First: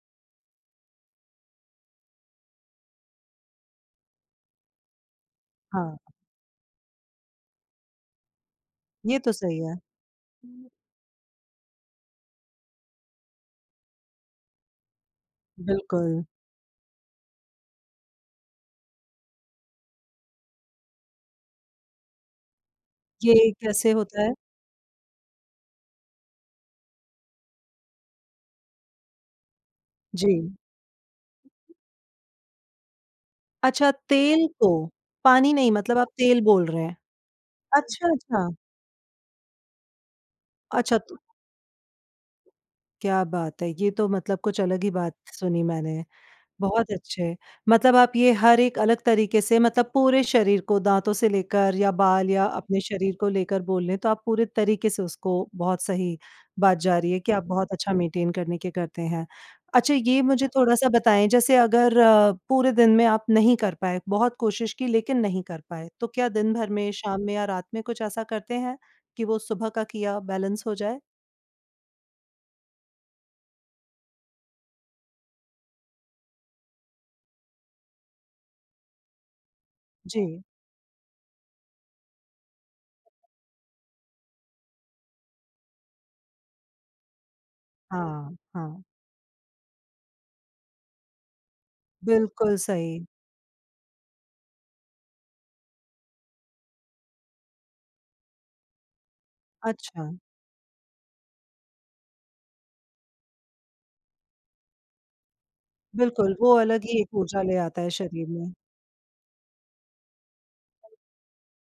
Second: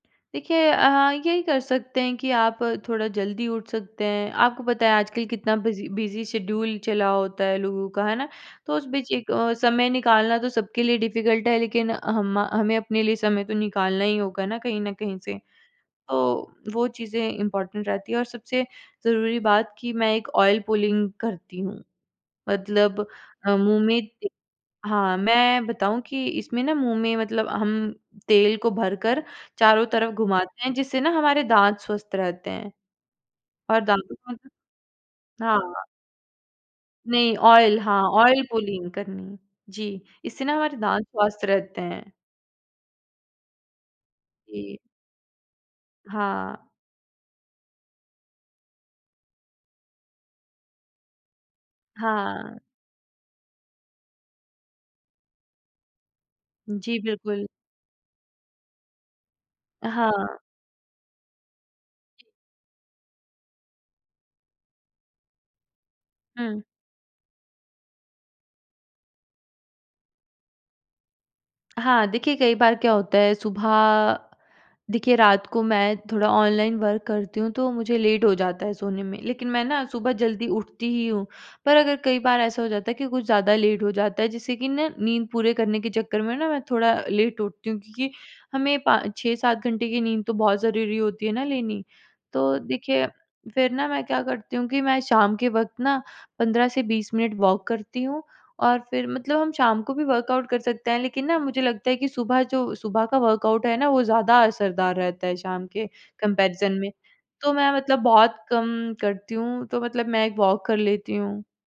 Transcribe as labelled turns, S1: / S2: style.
S1: देखिए अ, यही कर सकते हैं कि आप थोड़ा जल्दी उठ सकते हैं, आपको पता है आजकल कितना बिज़ी
S2: हाँ।
S1: बिज़ी शेड्यूल चला होता है लोगों का, है ना? तो उस बीच
S2: ये तो
S1: एक
S2: सही है।
S1: समय निकालना तो
S2: हुँ।
S1: सबके लिए डिफिकल्ट है लेकिन हम अ, हमें अपने लिए समय तो निकालना ही होगा ना कहीं न कहीं से।
S2: बिल्कुल।
S1: तो वो चीज़ें इम्पोर्टेंट रहती है और सबसे ज़रूरी बात कि मैं एक ऑयल पुलिंग करती हूँ, मतलब
S2: ये
S1: अ, मुँह
S2: कैसे
S1: में
S2: होता
S1: ए
S2: है?
S1: हाँ, मैं बताऊँ कि इसमें ना मुँह में मतलब हम तेल को भरकर चारों तरफ
S2: जी।
S1: घुमाते हैं जिससे ना हमारे दाँत स्वस्थ रहते हैं। और
S2: अच्छा,
S1: दाँतों का
S2: तेल
S1: जो
S2: को, पानी नहीं
S1: हाँ।
S2: मतलब आप तेल बोल रहे हैं।
S1: नहीं, ऑयल हाँ,
S2: अच्छा,
S1: ऑयल
S2: अच्छा।
S1: पुलिंग करनी, जी, इससे ना हमारे
S2: अच्छा
S1: दाँत
S2: तो
S1: स्वस्थ रहते हैं।
S2: क्या बात है! ये तो मतलब कुछ
S1: जी।
S2: अलग ही बात सुनी मैंने,
S1: हाँ।
S2: बहुत अच्छे मतलब आप ये हर एक अलग तरीके से मतलब पूरे शरीर को दाँतों से लेकर या बाल या
S1: हाँ।
S2: अपने शरीर को लेकर बोले ले, तो आप पूरे तरीके से उसको बहुत सही बात जा
S1: जी,
S2: रही है कि आप
S1: बिल्कुल।
S2: बहुत अच्छा मेंटेन करने के करते हैं।
S1: अ,
S2: अच्छा ये
S1: हाँ।
S2: मुझे थोड़ा-सा बताएँ जैसे अगर
S1: जी।
S2: पूरे दिन में आप नहीं कर पाए, बहुत कोशिश की लेकिन नहीं कर पाए तो क्या दिन
S1: हुँ।
S2: भर में, शाम में या रात में कुछ ऐसा करते हैं, कि वो सुबह का किया बैलेंस हो जाए?
S1: हाँ, देखिए कई बार क्या होता है सुबह देखिए, रात को मैं थोड़ा ऑनलाइन वर्क करती हूँ तो मुझे लेट हो जाता है सोने में लेकिन मैं ना सुबह
S2: जी।
S1: जल्दी उठती ही हूँ। पर अगर कई बार ऐसा हो जाता है कि कुछ ज़्यादा लेट हो जाता है, जिससे कि ना नींद पूरी करने के चक्कर में ना मैं थोड़ा लेट उठती हूँ, क्योंकि
S2: हाँ,
S1: हमें
S2: हाँ।
S1: पा 6-7 घंटे की नींद तो बहुत ज़रूरी होती है ना लेनी।
S2: बिल्कुल
S1: तो
S2: सही।
S1: देखिए, फिर ना मैं क्या करती हूँ कि मैं शाम के वक़्त ना 15 से 20 मिनट वॉक करती हूँ और फिर मतलब हम शाम को भी
S2: अच्छा।
S1: वर्कआउट कर सकते हैं, लेकिन ना मुझे लगता है कि सुबह जो सुबह का वर्कआउट है ना वो ज़्यादा असरदार रहता है शाम के
S2: बिल्कुल, वो
S1: कंपैरिज़न
S2: अलग
S1: में।
S2: ही ऊर्जा
S1: तो
S2: ले
S1: मैं
S2: आता है
S1: मतलब
S2: शरीर
S1: बहुत
S2: में।
S1: कम करती हूँ, तो मतलब मैं एक वॉक कर लेती हूँ।